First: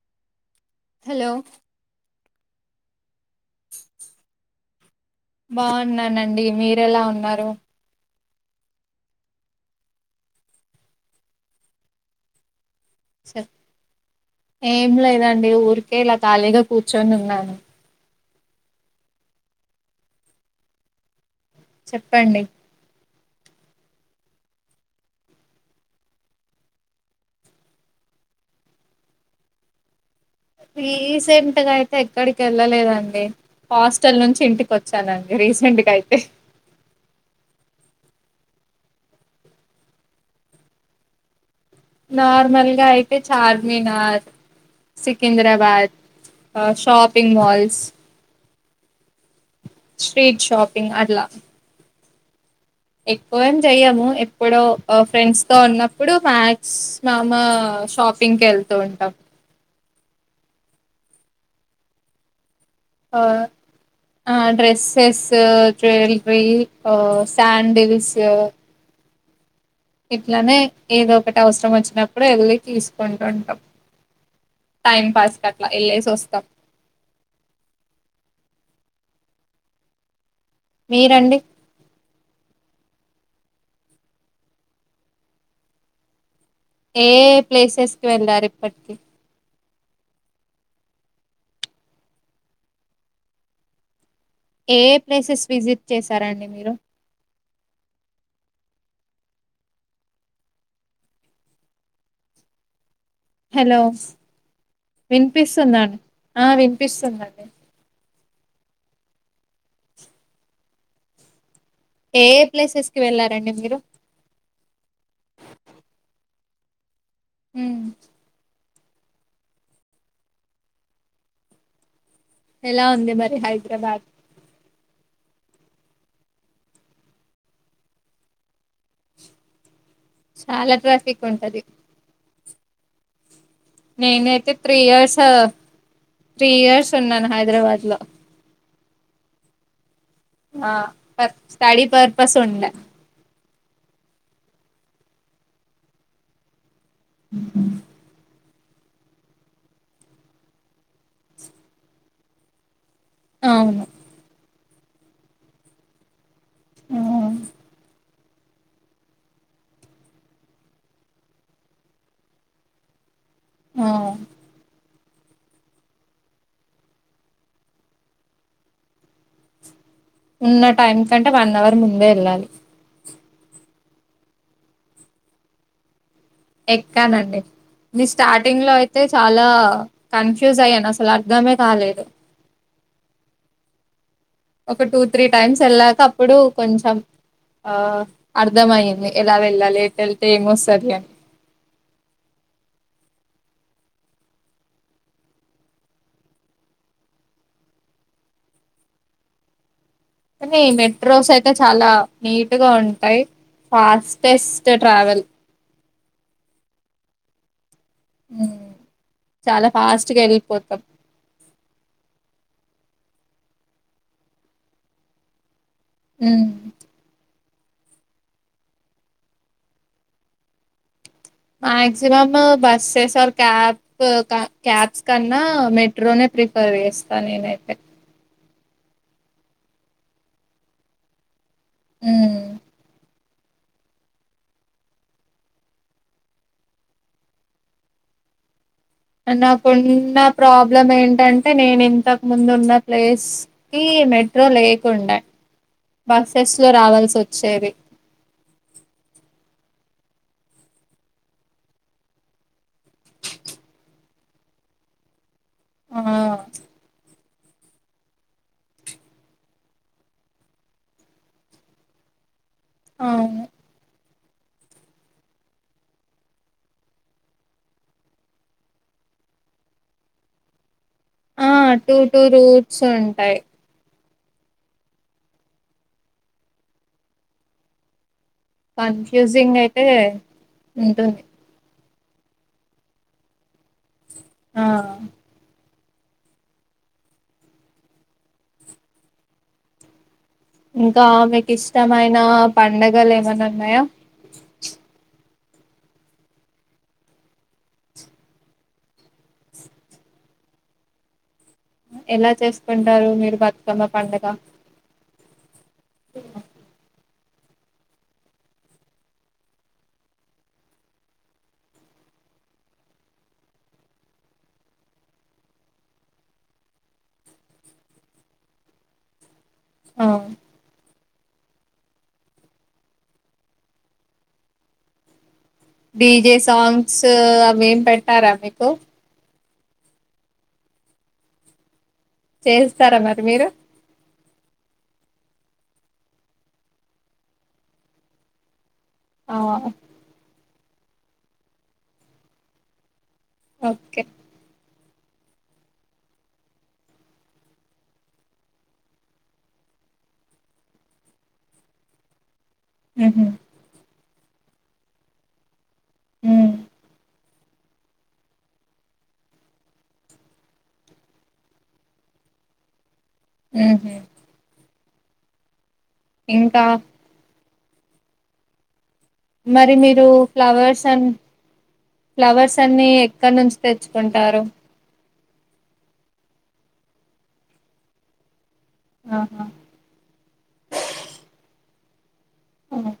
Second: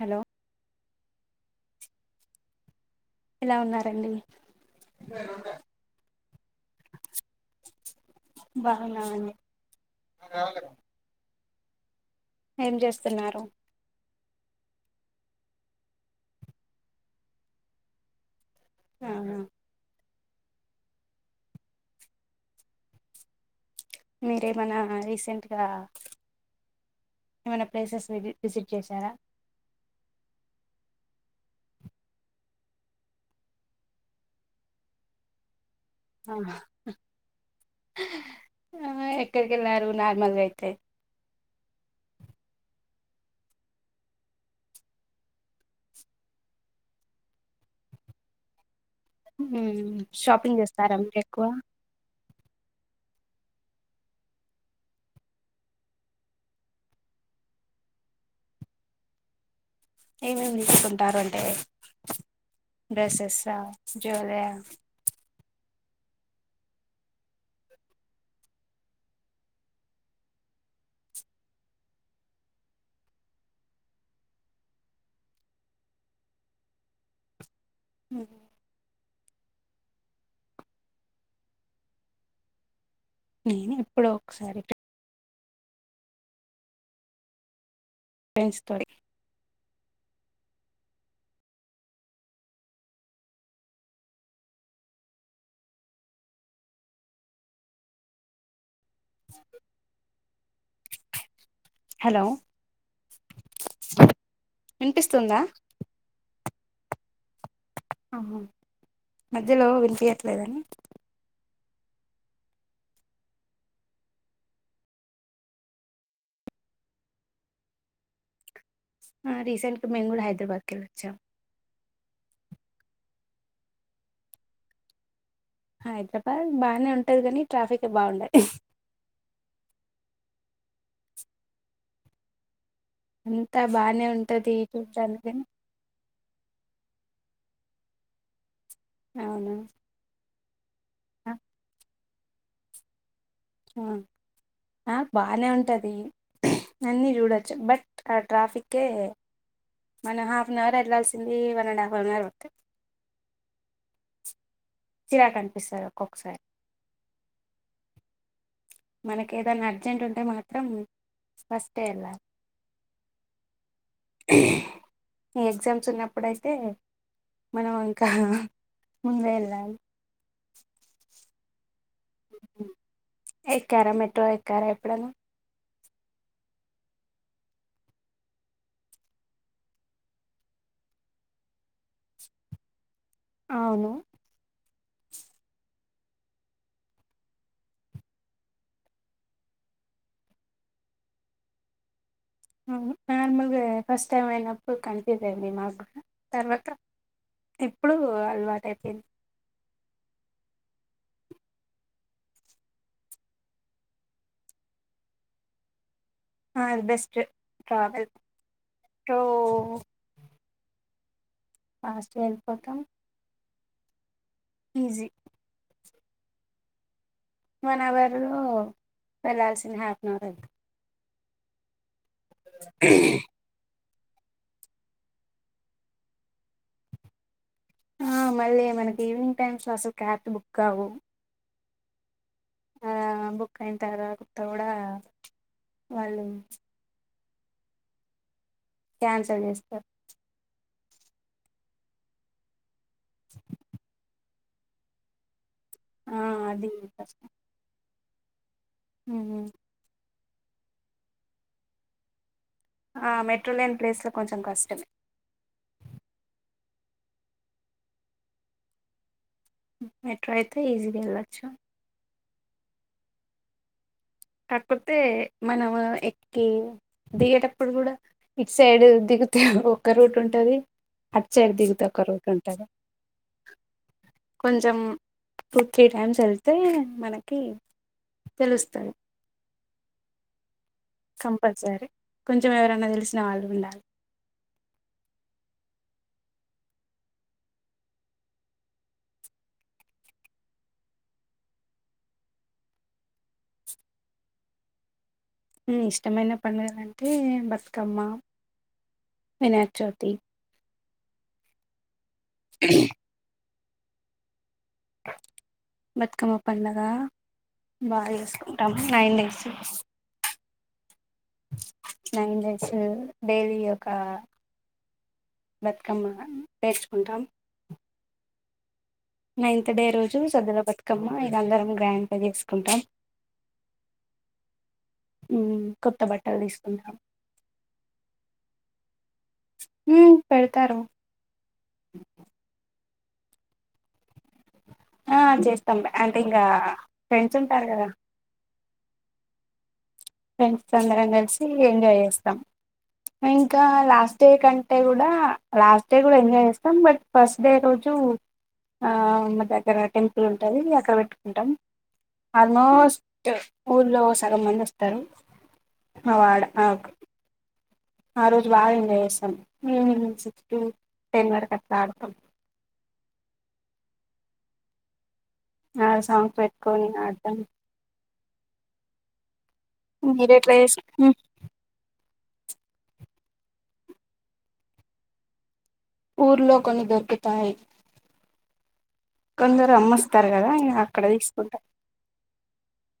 Hello hello ఎలా ఉన్నారండి బాగున్నానండి మీరెలా ఉన్నారు బాగున్నామండి ఏం చేస్తున్నారు చెప్ ఏం లేదండి ఊరికే ఇలా ఖాళీగా కూర్చొని ఉన్నాను ఆ చెప్పండి మీరేమనా రీసెంట్గా ఏమైనా ప్లేసెస్ వి విజిట్ చేశారా రీసెంట్ గా అయితే ఎక్కడికి వెళ్ళలేదండి హాస్టల్ నుంచి ఇంటికి వచ్చానండి రీసెంట్ ఆ ఆ ఎక్కడికి వెళ్ళారు నార్మల్గా అయితే నార్మల్ గా అయితే చార్మినార్ సికింద్రాబాద్ ఆ షాపింగ్ మాల్స్ ఉం షాపింగ్ చేస్తారా మీరు ఎక్కువ ఎక్కువేం చెయ్యము ఎప్పుడో ఫ్రెండ్స్ తో ఉన్నప్పుడు మాథ్స్ మామ షాపింగ్కి వెళ్తూ ఉంటాం ఏమేమి తీసుకుంటారు అంటే ఆ డ్రెస్సెసా ఆ జ్యువెలరీ డ్రెస్సెస్ వల్రీ [unintelligible] సాడ్ల్స్ ఇట్లానే ఏదో ఒకటి అవసరం వచ్చినప్పుడు వెళ్లి తీసుకుంటు ఉంటాం. టైం పాస్ కట్లా ఎల్లేసి, వస్తాం. హ మీరండి నేను ఇప్పుడ ఒకసారి ఏ ప్లేసెస్కిి వెళ్ళారు ఫ్రెండ్స్ తోటి ఇప్పటికి ఏ ప్లేసెస్ విజిట్ చేసారంండి మీరు హలో హలో వినిపిస్తుందా వినిపిస్తుందడి ఆ వినిపిస్తుందండి ఆహా మధ్యలో వినిపయట్లేదని ఏ ప్లేసెస్ కి వెళ్ళారండి మీరు అ రీసెంట్గా మేము కూడా హైదరాబాద్కి వెళ్ళ వచ్చాం ఎలా ఉందంది మరి హైదరాబాద్ హైదరాబాద్ బానే ఉంటది కానీ ట్రాఫిక్ బాగుండయి చాలా తసక్ ఉంటది అంతా బాగానే నేనైతే ఉంటంది త్రీ ఇయర్స్ చూడానికి త్రీ ఇయర్స్ ఉన్నాను హైదరాబాద్ లో అవును ఆ ప స్టడి పర్పస్ ఉంట ఆ ఆ బానే ఉంటది నందిీ చూడొచ్చు బట్ ఆ ట్రాఫిక్ ఓకే మనం హాఫ్ అన్ అవర్ వెళ్లాల్సింది one and half an hour ఒక అవును చిరా క అనిపిస్తారు ఒక్కొక్కసారి ఆ మనకి ఏదైనా అర్జెంట్ ఉంటే మాత్రం ఫస్ట్ వెళ్ళాలి ఆ న ఎగ్జామ్స్ ఉన్నప్పుడుయితే మనం ఇంకా ముందుే వెళ్ళాలి ఉన్న టైం కంటే వన్ అవర్ ముందే వెళ్ళాలి ఎ కార మెట ఎక్కార ఎప్పుడనా ఎక్కనండి న స్టార్టింగ్ లో అయితే చాలా కన్ఫ్యూజ్ అయ్యాను అసలు అర్ధమే కాలేదు అవును ఒక టూ త్రీ టైమ్స్ వెళ్ళాక అప్పుడు కొంచెం ఆ అర్ధమైంది ఎలా వెళ్ళాలట్ వెళ్తే ఏమో సరి అ నార్మల్గా ఫస్ట్ టైమ్ అయినప్పుడు కన్ఫ్యూజ్ అయింది మాకు తర్వాత ఇప్పుడు అలవాటు అయిపోయింది కానీ మెట్రోస్ అయితే చాలా నీటుగా ఉంటాయి ఫాస్టెస్ట్ ట్రావెల్ ఆ అ బెస్ట్ ట్రావెల్ సో చాలా ఫాస్ట్గా వెళ్ళిపోతాం ఫలాస్ట్ వెళ్ళిపోతాం ఈజీ అ వన్ అవరు వెళ్ళాల్సింది హాఫ్ అన్ అవర్ అళ్తుంది మాక్సిమమ్ బస్సెస్ క్యాబ్ క్యాబ్స్ కన్నా మెట్రోనే ప్రిఫర్ చేస్తా నేనైతే ఆ మళ్ళీ మనకి ఈవినింగ్ టైమ్స్ లో అసలు క్యా బుక్ కావవు ఆ కాయిన తర్వా కొత్త కూడా వాళ్ళు క్యాన్సల్ చేస్తారు నాకున్న ప్రాబ్లం ఏంటంటే నేను ఇంతకు ముందు ఉన్న ప్లేస్కి మెట్రో లేక్ ఉండ ఆ బస్సెస్ అది లో రావాల్సి వచ్చేది హ్మ్ ఆ మెట్రో లేని ప్లేస్లో కొంచం కష్టం ఆ మెట్రో అయితే ఈజీగా వెళ్ళొచ్చు అవును కాకపోతే మనము ఎక్కి దిగేటప్పుడు కూడా ఇటు సైడ్ ది త ఒక్క రూట్ ఉంటది అటు ఆ సైడ్ దిగితే టూ ఒక టూ రూట్ రూట్స్ ఉంటాయ్ కొంచం టూ త్రీ టైమ్స్ వెళ్తే మనకి తెలుస్తది యూజింగ్ అయితే ఉంటుంది. కంపల్సరీ కొంచం ఎవరనా తెలిసిన వాళ్ళు ఉండా ఆ ఇంకా మీకు ఇష్టమైన పండగలు ఏమైనా ఉన్నాయా హ్మ్ ఇష్టమైన పండుగలు అంటే బతుకమ్మ వినాయక చౌతి ఎలా చేసుకుంటారు మీరు బతుకమ్మ పండగ బతుకమ్మ పండగ బా చేసుకుంటాము nine days nine days daily యొక బతుకమ్మ పెర్చుకుంటాం నైన్త్ డే ఆ రోజు సద్దల బతుకమ్మ ఇది అందరం గ్రాండ్ గా చేసుకుంటాం ఉమ్, కొత్త డీజే బట్టలు తీసుకుంటాం సాంగ్స్ అవి ఏం పెట్టారా మీకు హ్మ్ పెడతారు చేస్తారా మరి మీరు ఆ చేస్తాం అంటే ఇంగ ఫ్రెండ్స్ ఉంటారు కదా ఆ ఫ్రెండ్స్ అందరం కలిసి ఎంజాయ్ చేస్తాం ఇంకా ఓకే లాస్ట్ డే కం టే కూడా లాస్ట్ డే కూడా ఎంజాయ్ చేస్తాం బట్ ఫస్ట్ డే రోజు ఆ మా దగ్గర టెంపుల్ ఉంటది అక్కడ పెట్టుకుంటాం ఉహు ఆల్మోస్ట్ ఊర్లో సగం మంది వస్తారు అవ ఉమ్ ఆడా ఆ వకు ఆ రోజు బా ఎంజాయ్ చేస్తాంనింగ్ సిక్స్ టు టెన్ వరకు అట్లా ఆడతాం హ్మ్ హు నా సాంగ్స్ పెట్టుకొని ఆడ్తామ్ మరి మీరు ఎట్లా చేస్త ఫ్లవర్స్ అం ఫ్లవర్స్ అన్ని ఎక్కడ నుంచి తెచ్చుకుంటారు ఊర్లో కొన్ని దొరుకుతాయ్ ఆహా కొందరు అమ్మస్తారు కదా అక్కడే తీసుకుంటా ఓ ఓకే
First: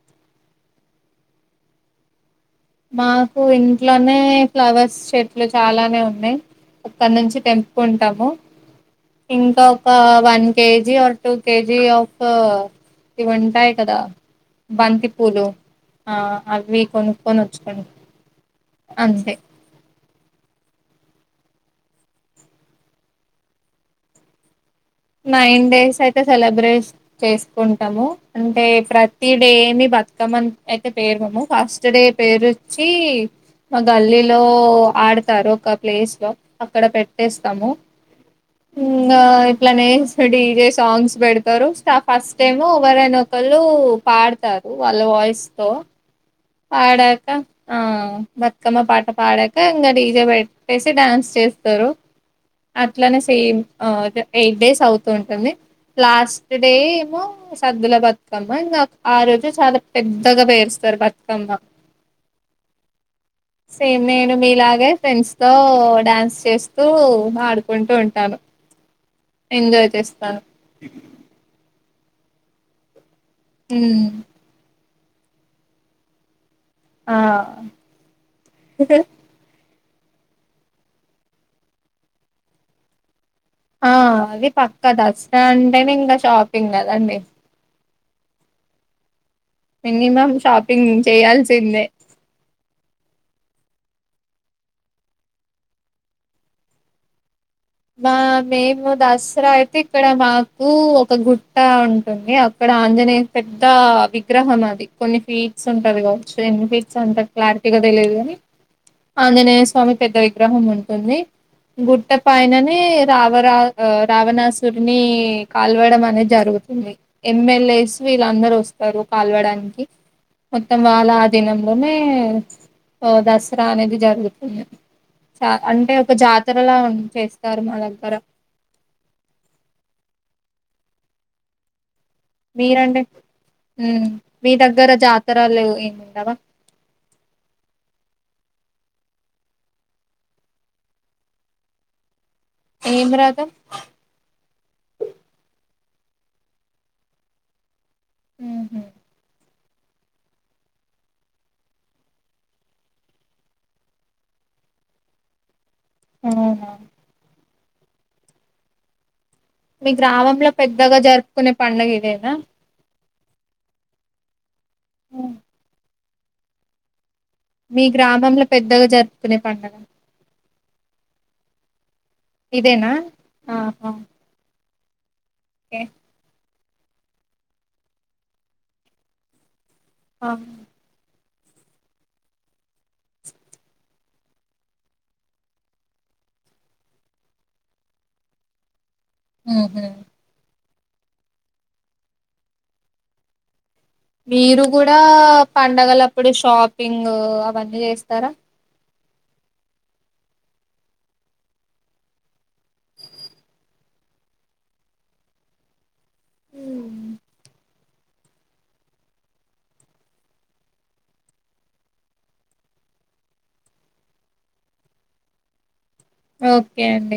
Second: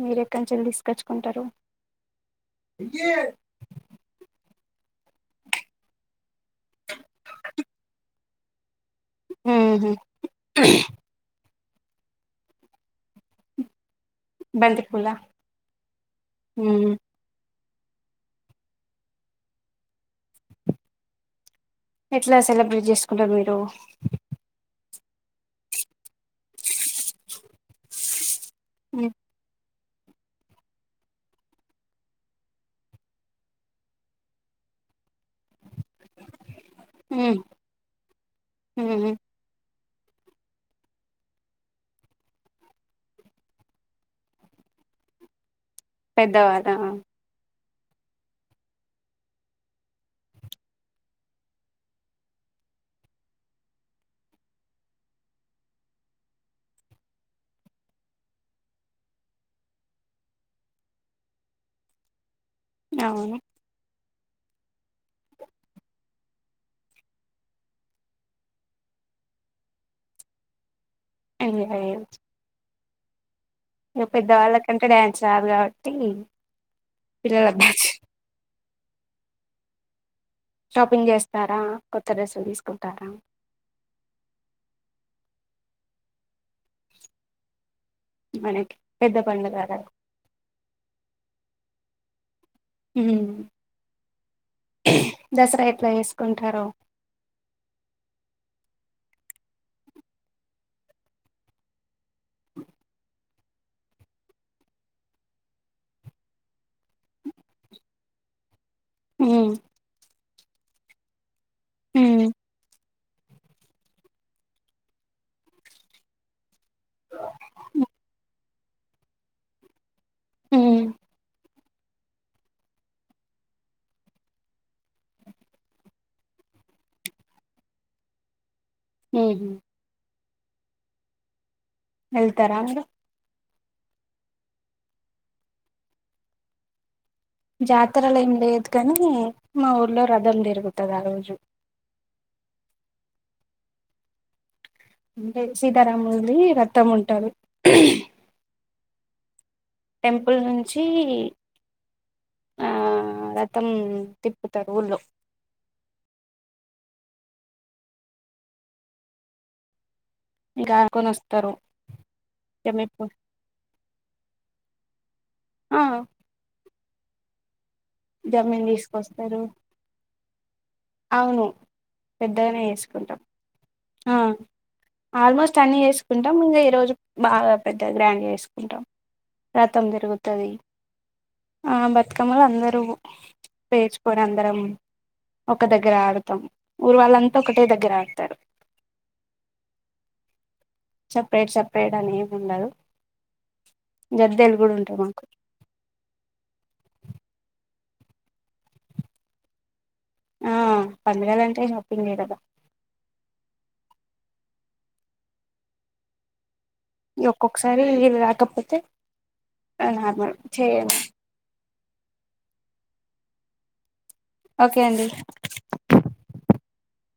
మీరెక్కడి నుంచి ఏళ్లి తీసుకొచ్చుకుంటారు మాకు ఇంట్లోనే ఫ్లవర్స్ స్ చెట్లు చాలానే ఉన్నాయి అక్కడ నుంచి తెంప్ ఉంటాము ఇంకా మ్మ్ ఒక హ్మ్ one KG or two KG of ఇవింటాయి కదా బంతి పూలు ఆ అవి మ్మ్ కొను వోచుకొని అంతే ఎట్లా సెలబ్రేట్ చేసుకుంటారు మీరు నైన్ డేస్ అయితే సెలబ్రేట్ చేసుకుంటాము అంటే మ్మ్ ప్రతి డేని బతుకమ్మని అయితే పేరువం ఫస్ట్ డే పేర్చి మ గల్లీలో ఆడత రు ఒక ప్లేస్ లో అక్కడ పెట్టేస్తాము మ్మ్ మ్మ్ అట్లానే డీజే సాంగ్స్ పెడతారు ఫస్ట్ టైము ఎవరైన ఒకళ్ళు పాడతారు వాళ్ళ వాయిస్ తో పెద్దవాళ్ళ పాడాక ఆ బతుకమ్మ పాట పాడాక ఇంకా డీజే పెట్టేసి డాన్స్ చేస్తారు అట్లానే సేమ్ ఎయిట్ డేస్ అవుతూ ఉంటుంది లాస్ట్ డే ఏమో సద్దుల బతుకమ్మ ఇంగ ఆ రోజె చాలా పెద్దగా పేరుస్తారు బతుక మ్మ అవును నేను మీలాగే ఫ్రెండ్స్ తో డాన్స్ చేస్తూ ఆడుకుంటూ ఉంటాను ఎంజాయ్ చేస్తాను [unintelligible] ఇగ హ్మ్. పెద్దవాళ్ళకంటే డ్యాన్స్ రాదు కాబట్టి ఆ పిల్లల బ్యాచ్ షాపింగ్ చేస్తారా కొత్త డ్రెస్సులు తీసుకుంటారా ఆ అది పక్క దసరా అంటేనే ఇంకా షాపింగ్ కదండి మనకి పెద్ద పండుగ కదా మినిమం షాపింగ్ చేయాల్సిందే ఉహ్ దసరా ఎట్లా చేసుకుంటారో మా మేము దసరా అయితే ఇక్కడ మాకు ఒక గుట్ట ఉం తుంది అక్కడ ఆంజనేయ పెద్ద విగ్రహం అది కొన్ని ఫీట్స్ ఉంటది కావచ్చు ఎన్ని ఫీట్స్ అంతా క్లారిటీగా తెలియదు కాని మ్మ్ ఆంజనేయ స్వామి పెద్ద విగ్రహం ఉంటుంది గుట్ట మ్మ్ పైననే రావరా రావణాసురిని కాల్వడం అనేది జరుగుతుంది ఎమ్మెల్ ఏ సు వీళ్ళందరు వస్తారు కలవడానికి మొత్తం మ్మ్ వాళ్ళదినం మనే దసరానేది జరుగుతుంది చ అంటే ఒక జాతరలా చేస్తారు మా దగ్గర ఉహు ఏళ్తారా మీరు ఉమ్మ్ మీ దగ్గర జాతరలు ఏమండవ జాతరలు ఏం లేదు కానీ మా ఊర్లో రథం తిరుగుతుంది ఆ రోజు ఏం రథం అంటే సీతారాముడి రతం ఉంటది ఉహు టెంపుల్ నుంచి ఆ రథం తిప్పుతారు ఊళ్ళో ఉహ్ హు మీ గ్రామంలో ఇంకా పెద్దగా కొని వస్తారు జరుపుకునే పండగ ఇదేనా జమ్మిప్పు హ్మ్. ఆ మీ గ్రామంలో జమ్మిని పెద్దగా జరుపుకునే తీసుకొస్తారు పండుగ అవును పెద్దగానే ఇదేనా చేసుకుంటాం ఆహా ఆ ఆల్మోస్ట్ అన్నీ ఓకే చేసుకుంటాం ఇంకా ఈరోజు బాగా పెద్ద గ్రాండ్గా చేసుకుంటాం రథం ఆ తిరుగుతది ఆ బతుకమ్మలు అందరూ పేర్చుకుని అందరం ఒక దగ్గర ఆడతాం ఊరు వాళ్ళంతా ఒకటే దగ్గర ఆడతారు ఉహు సపరేట్ సపరేట్ అని ఏమి ఉండదు గద్దెలు మీరు కూడా ఉంటాయి మాకు పండగలప్పుడు షాపింగ్ అవన్నీ చేస్తారా ఆ పంగలు అంటే షాపింగ్ చే కదా హ ఒక్కొక్కసారి రాకపోతే [unintelligible] ఓకే అండి ఓకే అండి